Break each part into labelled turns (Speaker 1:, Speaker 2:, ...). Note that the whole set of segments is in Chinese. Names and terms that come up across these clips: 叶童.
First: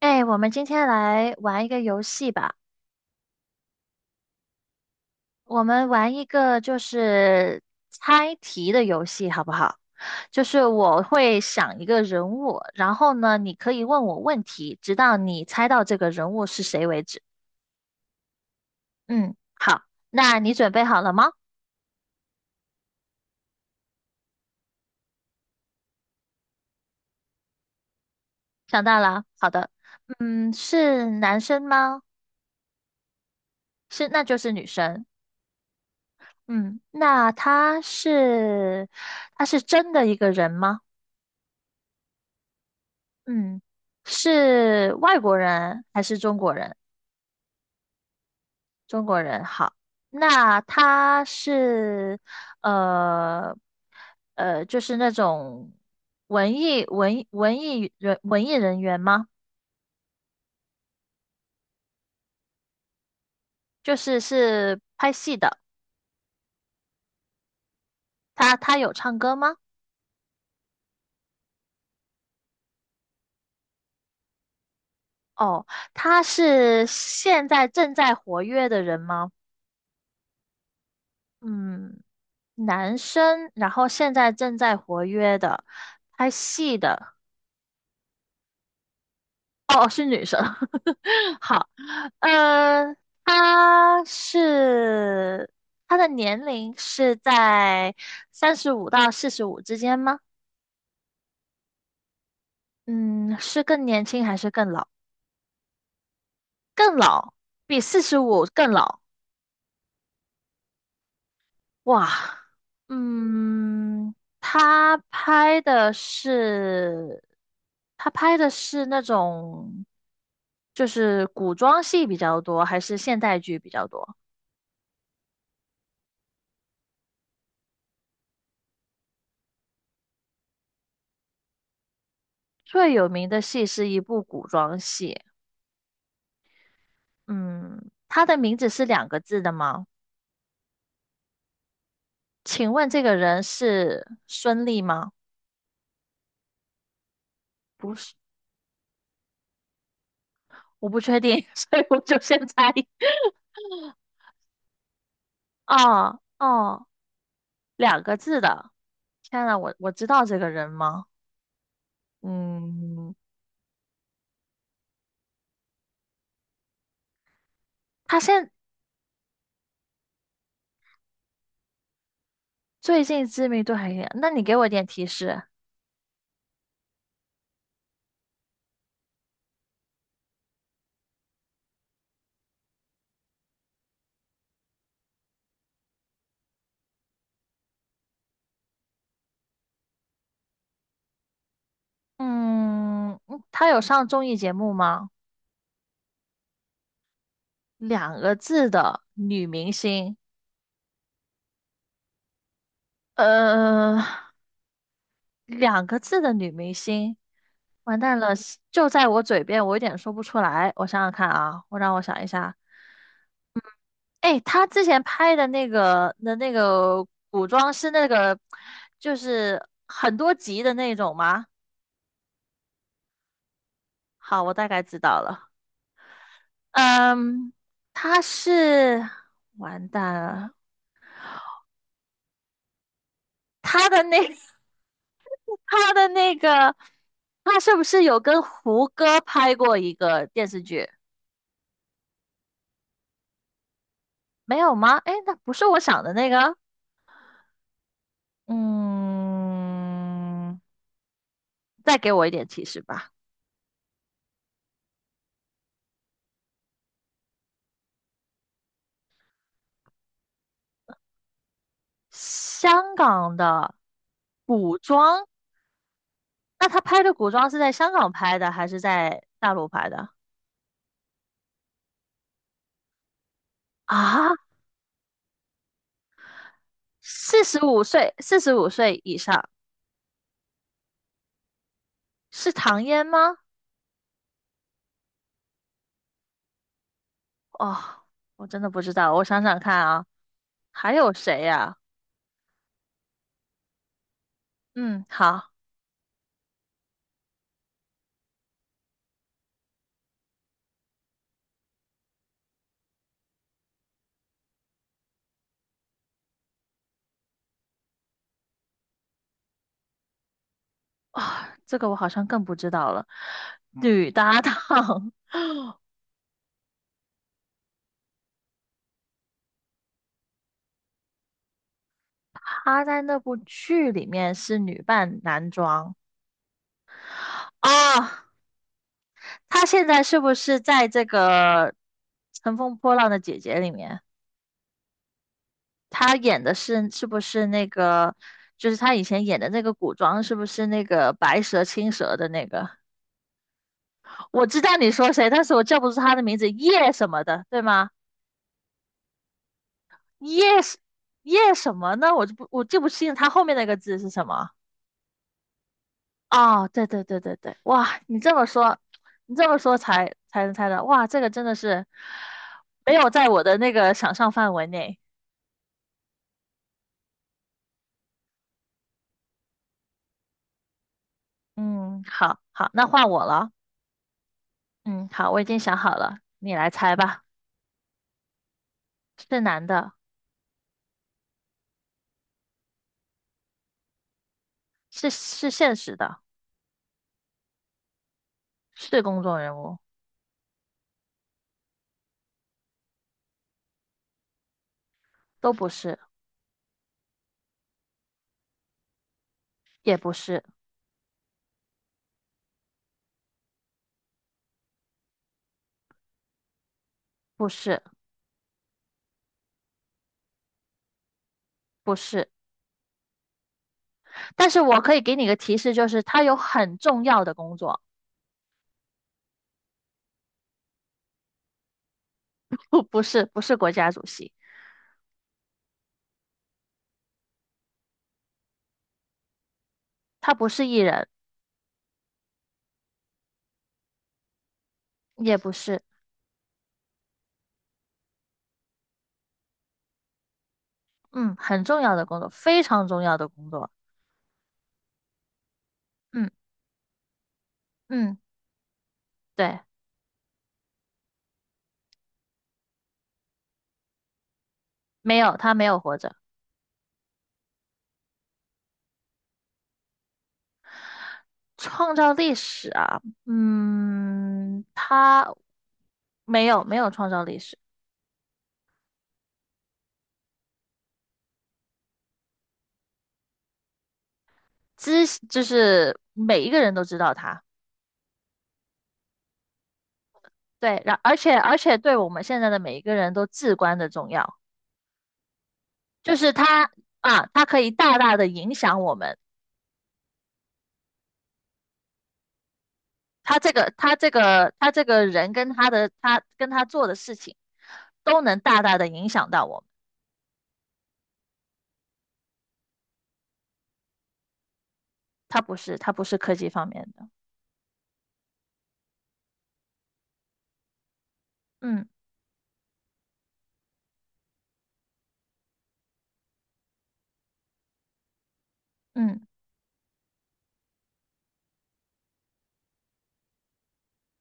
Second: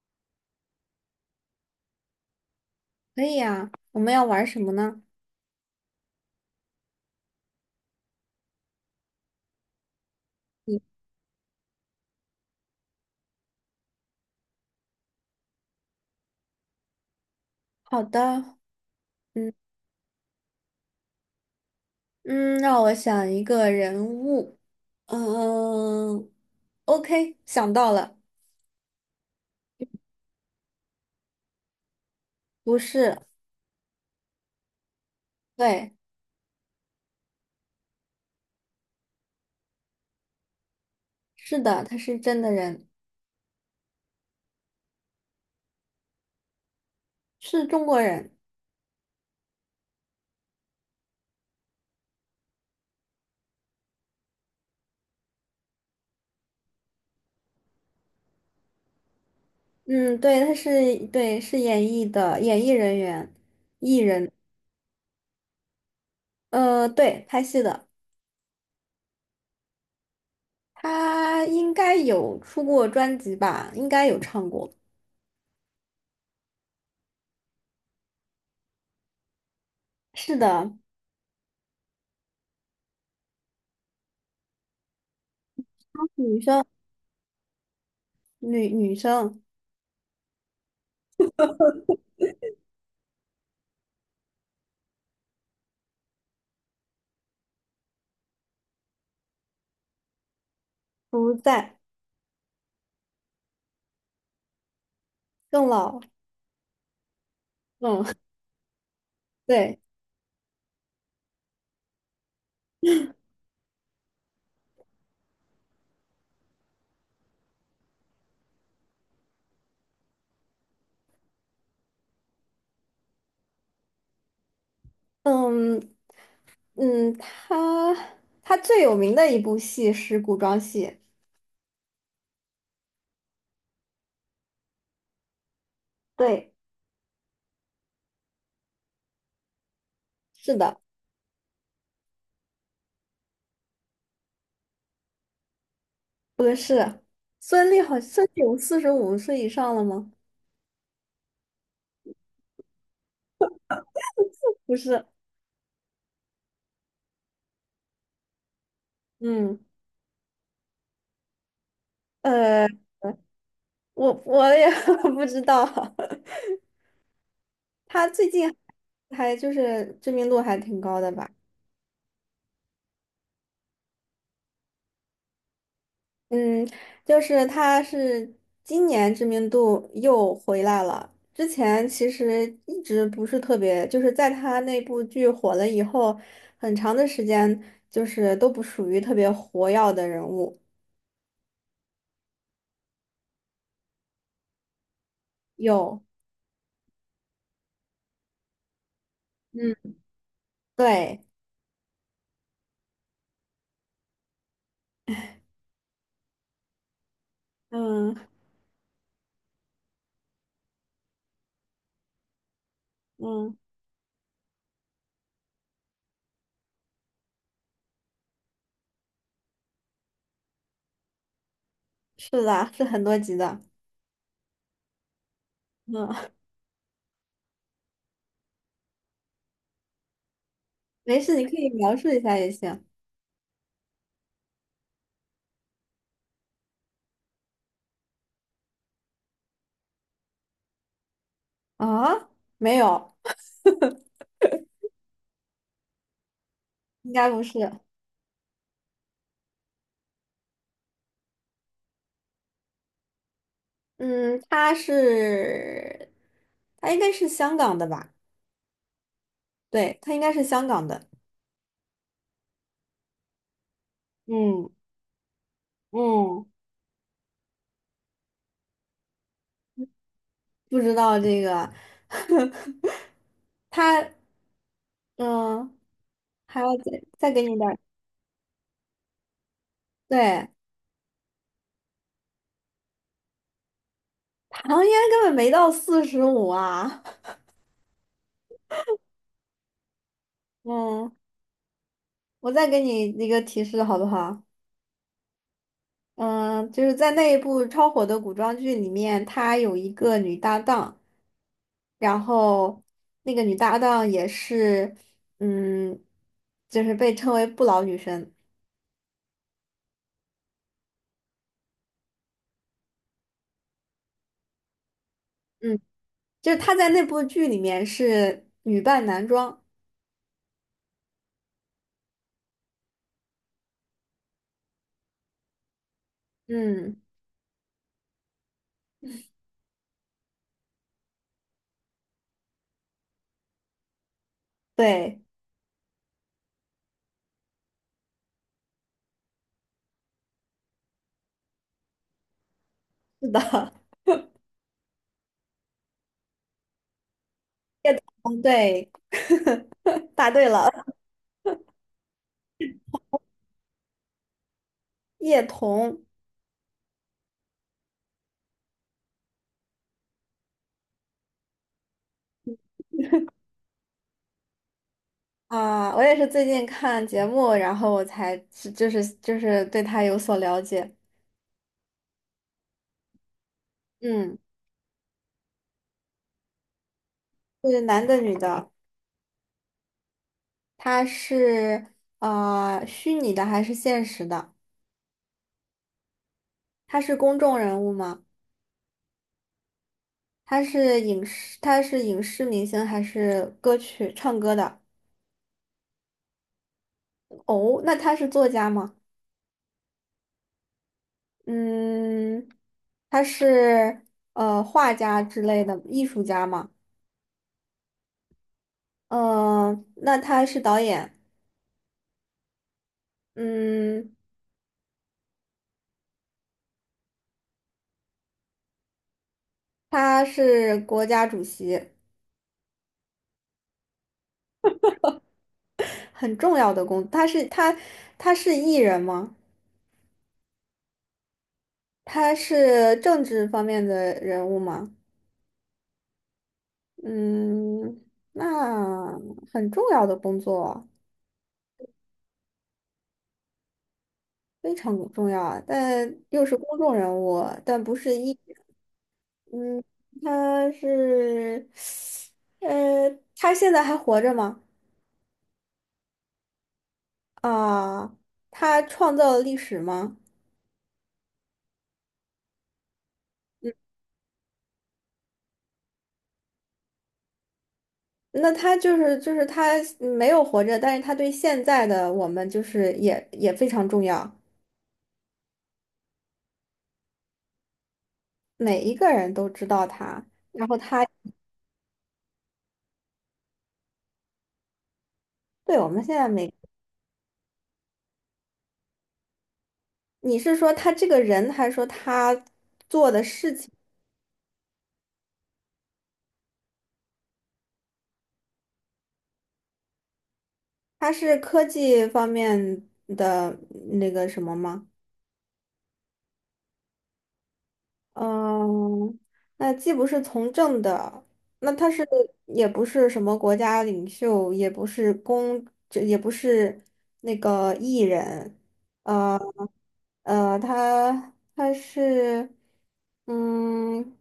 Speaker 1: 哎，我们今天来玩一个游戏吧。
Speaker 2: 可以呀，我们要玩什么呢？
Speaker 1: 我们玩一个猜题的游戏，好不好？就是
Speaker 2: 嗯，
Speaker 1: 我会想一个人物，然后呢，你可以问我问题，直到你猜到这个人物是谁为止。
Speaker 2: 好的，
Speaker 1: 嗯，
Speaker 2: 嗯
Speaker 1: 好，那你准备好了吗？
Speaker 2: 嗯，让我想一个人物。嗯，OK，想到了。
Speaker 1: 想到了，好的。嗯，是男生吗？
Speaker 2: 不是。
Speaker 1: 是，那就是女生。
Speaker 2: 对，
Speaker 1: 嗯，那他是真的一个人吗？
Speaker 2: 是的，他是真的人，
Speaker 1: 嗯，是外国人还是中国人？
Speaker 2: 是中国人。
Speaker 1: 中国人好，那他是呃就是那种文艺人员吗？
Speaker 2: 嗯，对，对，是演艺人员，
Speaker 1: 就
Speaker 2: 艺
Speaker 1: 是
Speaker 2: 人。
Speaker 1: 是拍戏的，
Speaker 2: 对，拍戏的。
Speaker 1: 他有唱歌吗？
Speaker 2: 他应该有出过专辑吧？应该有唱过。
Speaker 1: 哦，他是现在正在活跃的人吗？
Speaker 2: 是的。
Speaker 1: 嗯，男生，然后现在正在活跃的，拍
Speaker 2: 女生，
Speaker 1: 戏的。
Speaker 2: 女生。
Speaker 1: 哦，哦是女生。好，呃，她是她的年龄是在三十五到四十五之间吗？
Speaker 2: 不在。
Speaker 1: 嗯，是更年轻还是更老？
Speaker 2: 更老。
Speaker 1: 更老，比四
Speaker 2: 嗯。
Speaker 1: 十五更老。
Speaker 2: 对，
Speaker 1: 哇，嗯，她拍的是那种就是古装戏比较多，还是现代剧比较多？
Speaker 2: 嗯嗯，他最有名的一部戏是古装戏。
Speaker 1: 最有名的戏是一部古装戏，
Speaker 2: 对，
Speaker 1: 嗯，他的名字是两个字的吗？
Speaker 2: 是的。
Speaker 1: 请问这个人是孙俪吗？
Speaker 2: 不是孙俪
Speaker 1: 不
Speaker 2: 好，
Speaker 1: 是，
Speaker 2: 孙俪有45岁以上了吗？
Speaker 1: 我不确定，所以我就先猜。
Speaker 2: 不是。
Speaker 1: 哦哦，两个字的，天呐，
Speaker 2: 嗯，
Speaker 1: 我知道这个人吗？
Speaker 2: 呃，
Speaker 1: 嗯，
Speaker 2: 我也 不知道。他
Speaker 1: 他
Speaker 2: 最
Speaker 1: 现
Speaker 2: 近还就是知名度还挺高的吧？
Speaker 1: 最近知名度还行，那你给我点提示。
Speaker 2: 嗯，就是他是今年知名度又回来了。之前其实一直不是特别，就是在他那部剧火了以后，很长的时间就是都不属于特别活跃的人物。
Speaker 1: 嗯，嗯他有上综艺节目吗？
Speaker 2: 有。
Speaker 1: 两个字的女明
Speaker 2: 嗯，
Speaker 1: 星，
Speaker 2: 对，
Speaker 1: 呃。两个字的女明星，完蛋
Speaker 2: 嗯
Speaker 1: 了，就在我嘴边，我有点说不出来。我想想看啊，让我想一下。
Speaker 2: 嗯。
Speaker 1: 哎，她之前拍的那个古装是那个，就是很多集的那种吗？
Speaker 2: 是的，是很多集的。
Speaker 1: 好，我大概知道了。
Speaker 2: 嗯，
Speaker 1: 嗯，她是完蛋了，
Speaker 2: 没事，你可以描述一下也行。
Speaker 1: 她的那 她的那个，她是不是有跟胡歌拍过一个电视剧？
Speaker 2: 啊，没有，
Speaker 1: 没有吗？哎，那不是我想的那个。
Speaker 2: 应该不是。
Speaker 1: 嗯，再给我一点提示吧。
Speaker 2: 嗯，他应该是香港的吧？对，他应该是香港的。
Speaker 1: 香港的
Speaker 2: 嗯
Speaker 1: 古装，
Speaker 2: 嗯，
Speaker 1: 那他拍的古装是在香港拍的还是在大陆拍的？
Speaker 2: 不知道这个。他
Speaker 1: 啊，
Speaker 2: 嗯，还要再
Speaker 1: 四
Speaker 2: 给你
Speaker 1: 十
Speaker 2: 点儿
Speaker 1: 五岁，四十五岁以上
Speaker 2: 对。
Speaker 1: 是唐嫣吗？
Speaker 2: 唐嫣根本没到四十五啊。
Speaker 1: 哦，我真的不知道，我想想看啊，还
Speaker 2: 嗯，
Speaker 1: 有谁呀、
Speaker 2: 我再给你一个提示好不好？
Speaker 1: 嗯，好
Speaker 2: 嗯，就是在那一部超火的古装剧里面，她有一个女搭档，然后那个女搭档也是，嗯，就是被称为不老女神。
Speaker 1: 啊，这个我好像更不知道了。女搭档，
Speaker 2: 嗯。就是他在那部剧里面是女扮男装。
Speaker 1: 她在那部剧里面是女扮男装
Speaker 2: 嗯，
Speaker 1: 啊，她现在是不是在这个《乘风破浪的姐姐》里面？
Speaker 2: 对，
Speaker 1: 她演的是是不是那个？就是她以前演的那个古装，是不是那个白蛇青蛇的那个？
Speaker 2: 是的。
Speaker 1: 我知道你说谁，但是我叫不出她的名字，叶什么的，对吗？
Speaker 2: 嗯，对，答对
Speaker 1: 叶
Speaker 2: 了。
Speaker 1: 什叶什么呢？我记不清她后面那个字是什么。
Speaker 2: 叶童。
Speaker 1: 哦，对对对对对，哇，你这么说，你这么说才能猜到，哇，这个真的是没有在我的那个想象范围内。
Speaker 2: 啊，我也是最近看节目，然后我才是就是对他有所了解。
Speaker 1: 嗯，好好，那换我了。
Speaker 2: 嗯，
Speaker 1: 嗯，好，我已经想好了，你来猜吧。
Speaker 2: 是男的女的？
Speaker 1: 是男的，
Speaker 2: 他是虚拟的还是现实的？
Speaker 1: 是现实的，
Speaker 2: 他是公众人物吗？
Speaker 1: 是公众人物，
Speaker 2: 他是影视明星还是歌曲唱歌的？
Speaker 1: 都不是，
Speaker 2: 哦，那他是作家吗？
Speaker 1: 也不是，
Speaker 2: 嗯，他是画家之类的艺术家嘛？
Speaker 1: 不是，
Speaker 2: 嗯、那他是导演？
Speaker 1: 不是。
Speaker 2: 嗯，
Speaker 1: 但是我可以给你个提示，就是他有很重要的工作，
Speaker 2: 他是国家主席？
Speaker 1: 不是不是国家主席，
Speaker 2: 很重要的工他是他他是艺人吗？
Speaker 1: 他不是艺人，
Speaker 2: 他是政治方面的人物吗？
Speaker 1: 也不是。
Speaker 2: 嗯，那很重要的工作，
Speaker 1: 嗯，很重要的工作，非常重要的工作。
Speaker 2: 非常重要啊，但
Speaker 1: 嗯
Speaker 2: 又是公众人物，但不是
Speaker 1: 嗯，
Speaker 2: 艺。
Speaker 1: 对，
Speaker 2: 他是，呃，他现在还活着吗？
Speaker 1: 没有，他没有活着，
Speaker 2: 啊，他创造了历史吗？
Speaker 1: 创造历史啊，
Speaker 2: 嗯，
Speaker 1: 嗯，他没有创造历史，
Speaker 2: 那他就是就是他没有活着，但是他对现在的我们就是也非常重要。
Speaker 1: 就是每一个人都知道他，
Speaker 2: 每一个人都知道他。然后
Speaker 1: 对，
Speaker 2: 他
Speaker 1: 而且对我们现在的每一个人都至关的重要，
Speaker 2: 对我们现
Speaker 1: 就
Speaker 2: 在
Speaker 1: 是
Speaker 2: 每，
Speaker 1: 他啊，他可以大大的影响我们，
Speaker 2: 你是说他这个人，还是说他做的事情？
Speaker 1: 他这个人跟他做的事情，都能大大的影响到我们。
Speaker 2: 他是科技方面的那个什么吗？
Speaker 1: 它不是，它不是科技方面的。
Speaker 2: 嗯，那既不是从政的。那
Speaker 1: 嗯
Speaker 2: 他是也不是什么国家领袖，也不是公，这也不是那个艺人。
Speaker 1: 嗯，
Speaker 2: 呃呃，他他是，嗯，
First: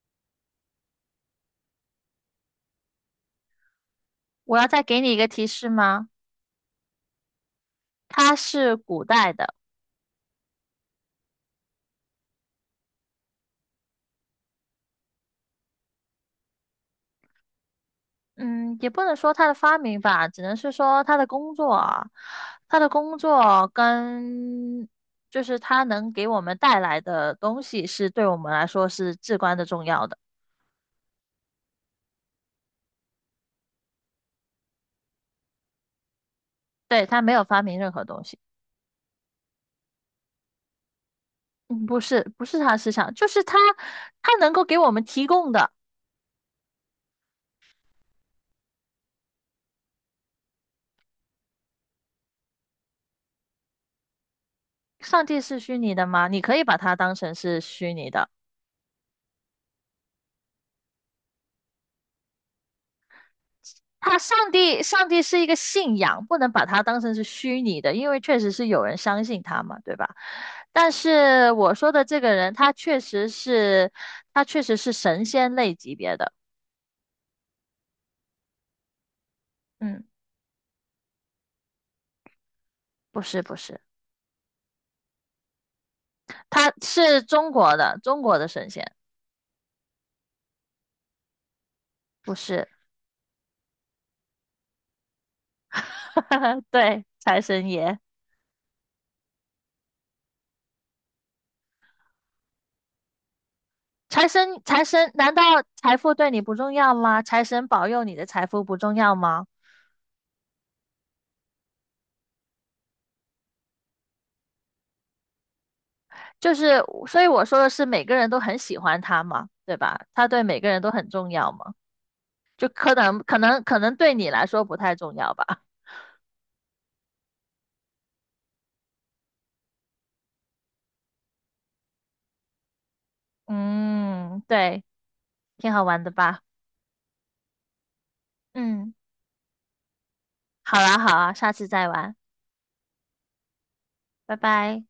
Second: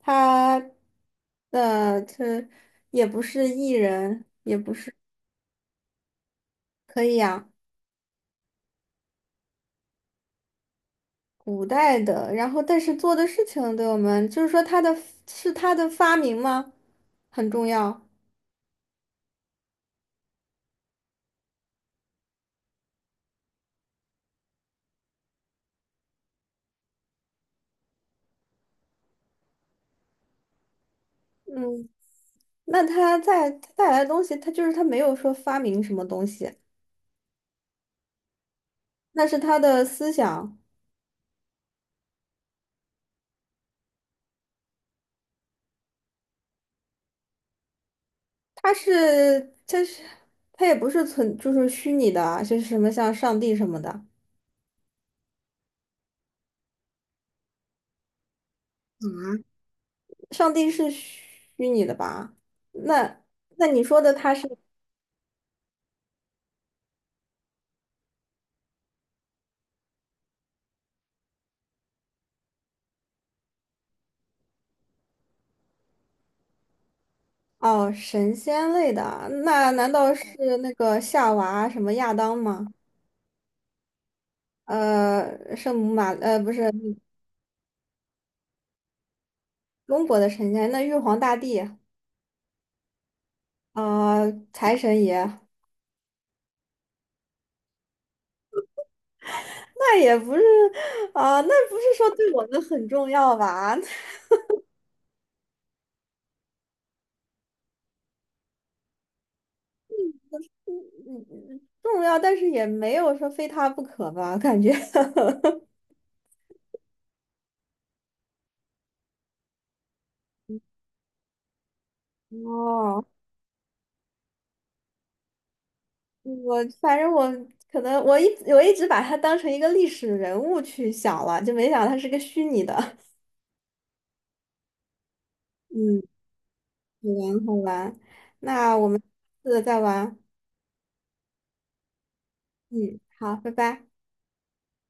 Speaker 2: 他呃这也不是艺人。
Speaker 1: 我要再给你一个提示吗？
Speaker 2: 可以呀。
Speaker 1: 它是古代的，
Speaker 2: 古代的，然后但是做的事情对我们，就是说他的是他的发明吗？很重要。
Speaker 1: 嗯，也不能说它的发明吧，只能是说它的工作啊，它的工作跟就是它能给我们带来的东西，是对我们来说是至关的重要的。
Speaker 2: 嗯，那他在带来的东西，他就是他没有说发明什么东西。
Speaker 1: 对，它没有发明任何东西，
Speaker 2: 那是他的思想？
Speaker 1: 嗯，不是，不是它思想，就是它，它能够给我们提供的。
Speaker 2: 他是他也不是就是虚拟的啊就是什么像上帝什么的。
Speaker 1: 上帝是虚拟的吗？你可以把它当成是虚拟的。
Speaker 2: 上帝是虚拟的吧？那那你说的
Speaker 1: 他
Speaker 2: 他是？
Speaker 1: 上帝，上帝是一个信仰，不能把它当成是虚拟的，因为确实是有人相信他嘛，对吧？但是我说的这个人，他确实是神仙类级别的，
Speaker 2: 哦，神仙类的啊，那难
Speaker 1: 嗯，
Speaker 2: 道是那个夏娃什么亚当吗？
Speaker 1: 不是，
Speaker 2: 圣母不
Speaker 1: 他
Speaker 2: 是
Speaker 1: 是中国的，中国的神仙，
Speaker 2: 中国的神仙。那玉皇大帝？
Speaker 1: 不是，
Speaker 2: 啊，财神爷。
Speaker 1: 对，财神爷，
Speaker 2: 那也不是啊。那不是说对我们很重要吧？
Speaker 1: 财神，难道财富对你不重要吗？财神保佑你的财富不重要吗？
Speaker 2: 嗯嗯重要，但是也没有说非他不可吧，感觉。
Speaker 1: 就是，所以我说的是每个人都很喜欢他嘛，对吧？他对每个人都很重要嘛，就
Speaker 2: 哦，
Speaker 1: 可能对你来说不太重要吧。
Speaker 2: 我反正我可能我一直把他当成一个历史人物去想了，就没想到它是个虚拟的。
Speaker 1: 嗯，对，挺好
Speaker 2: 嗯，
Speaker 1: 玩的吧？
Speaker 2: 好玩好玩，那我
Speaker 1: 嗯，
Speaker 2: 们下个再玩。
Speaker 1: 好啦好啊，下次再玩，
Speaker 2: 嗯，好，拜拜。
Speaker 1: 拜拜。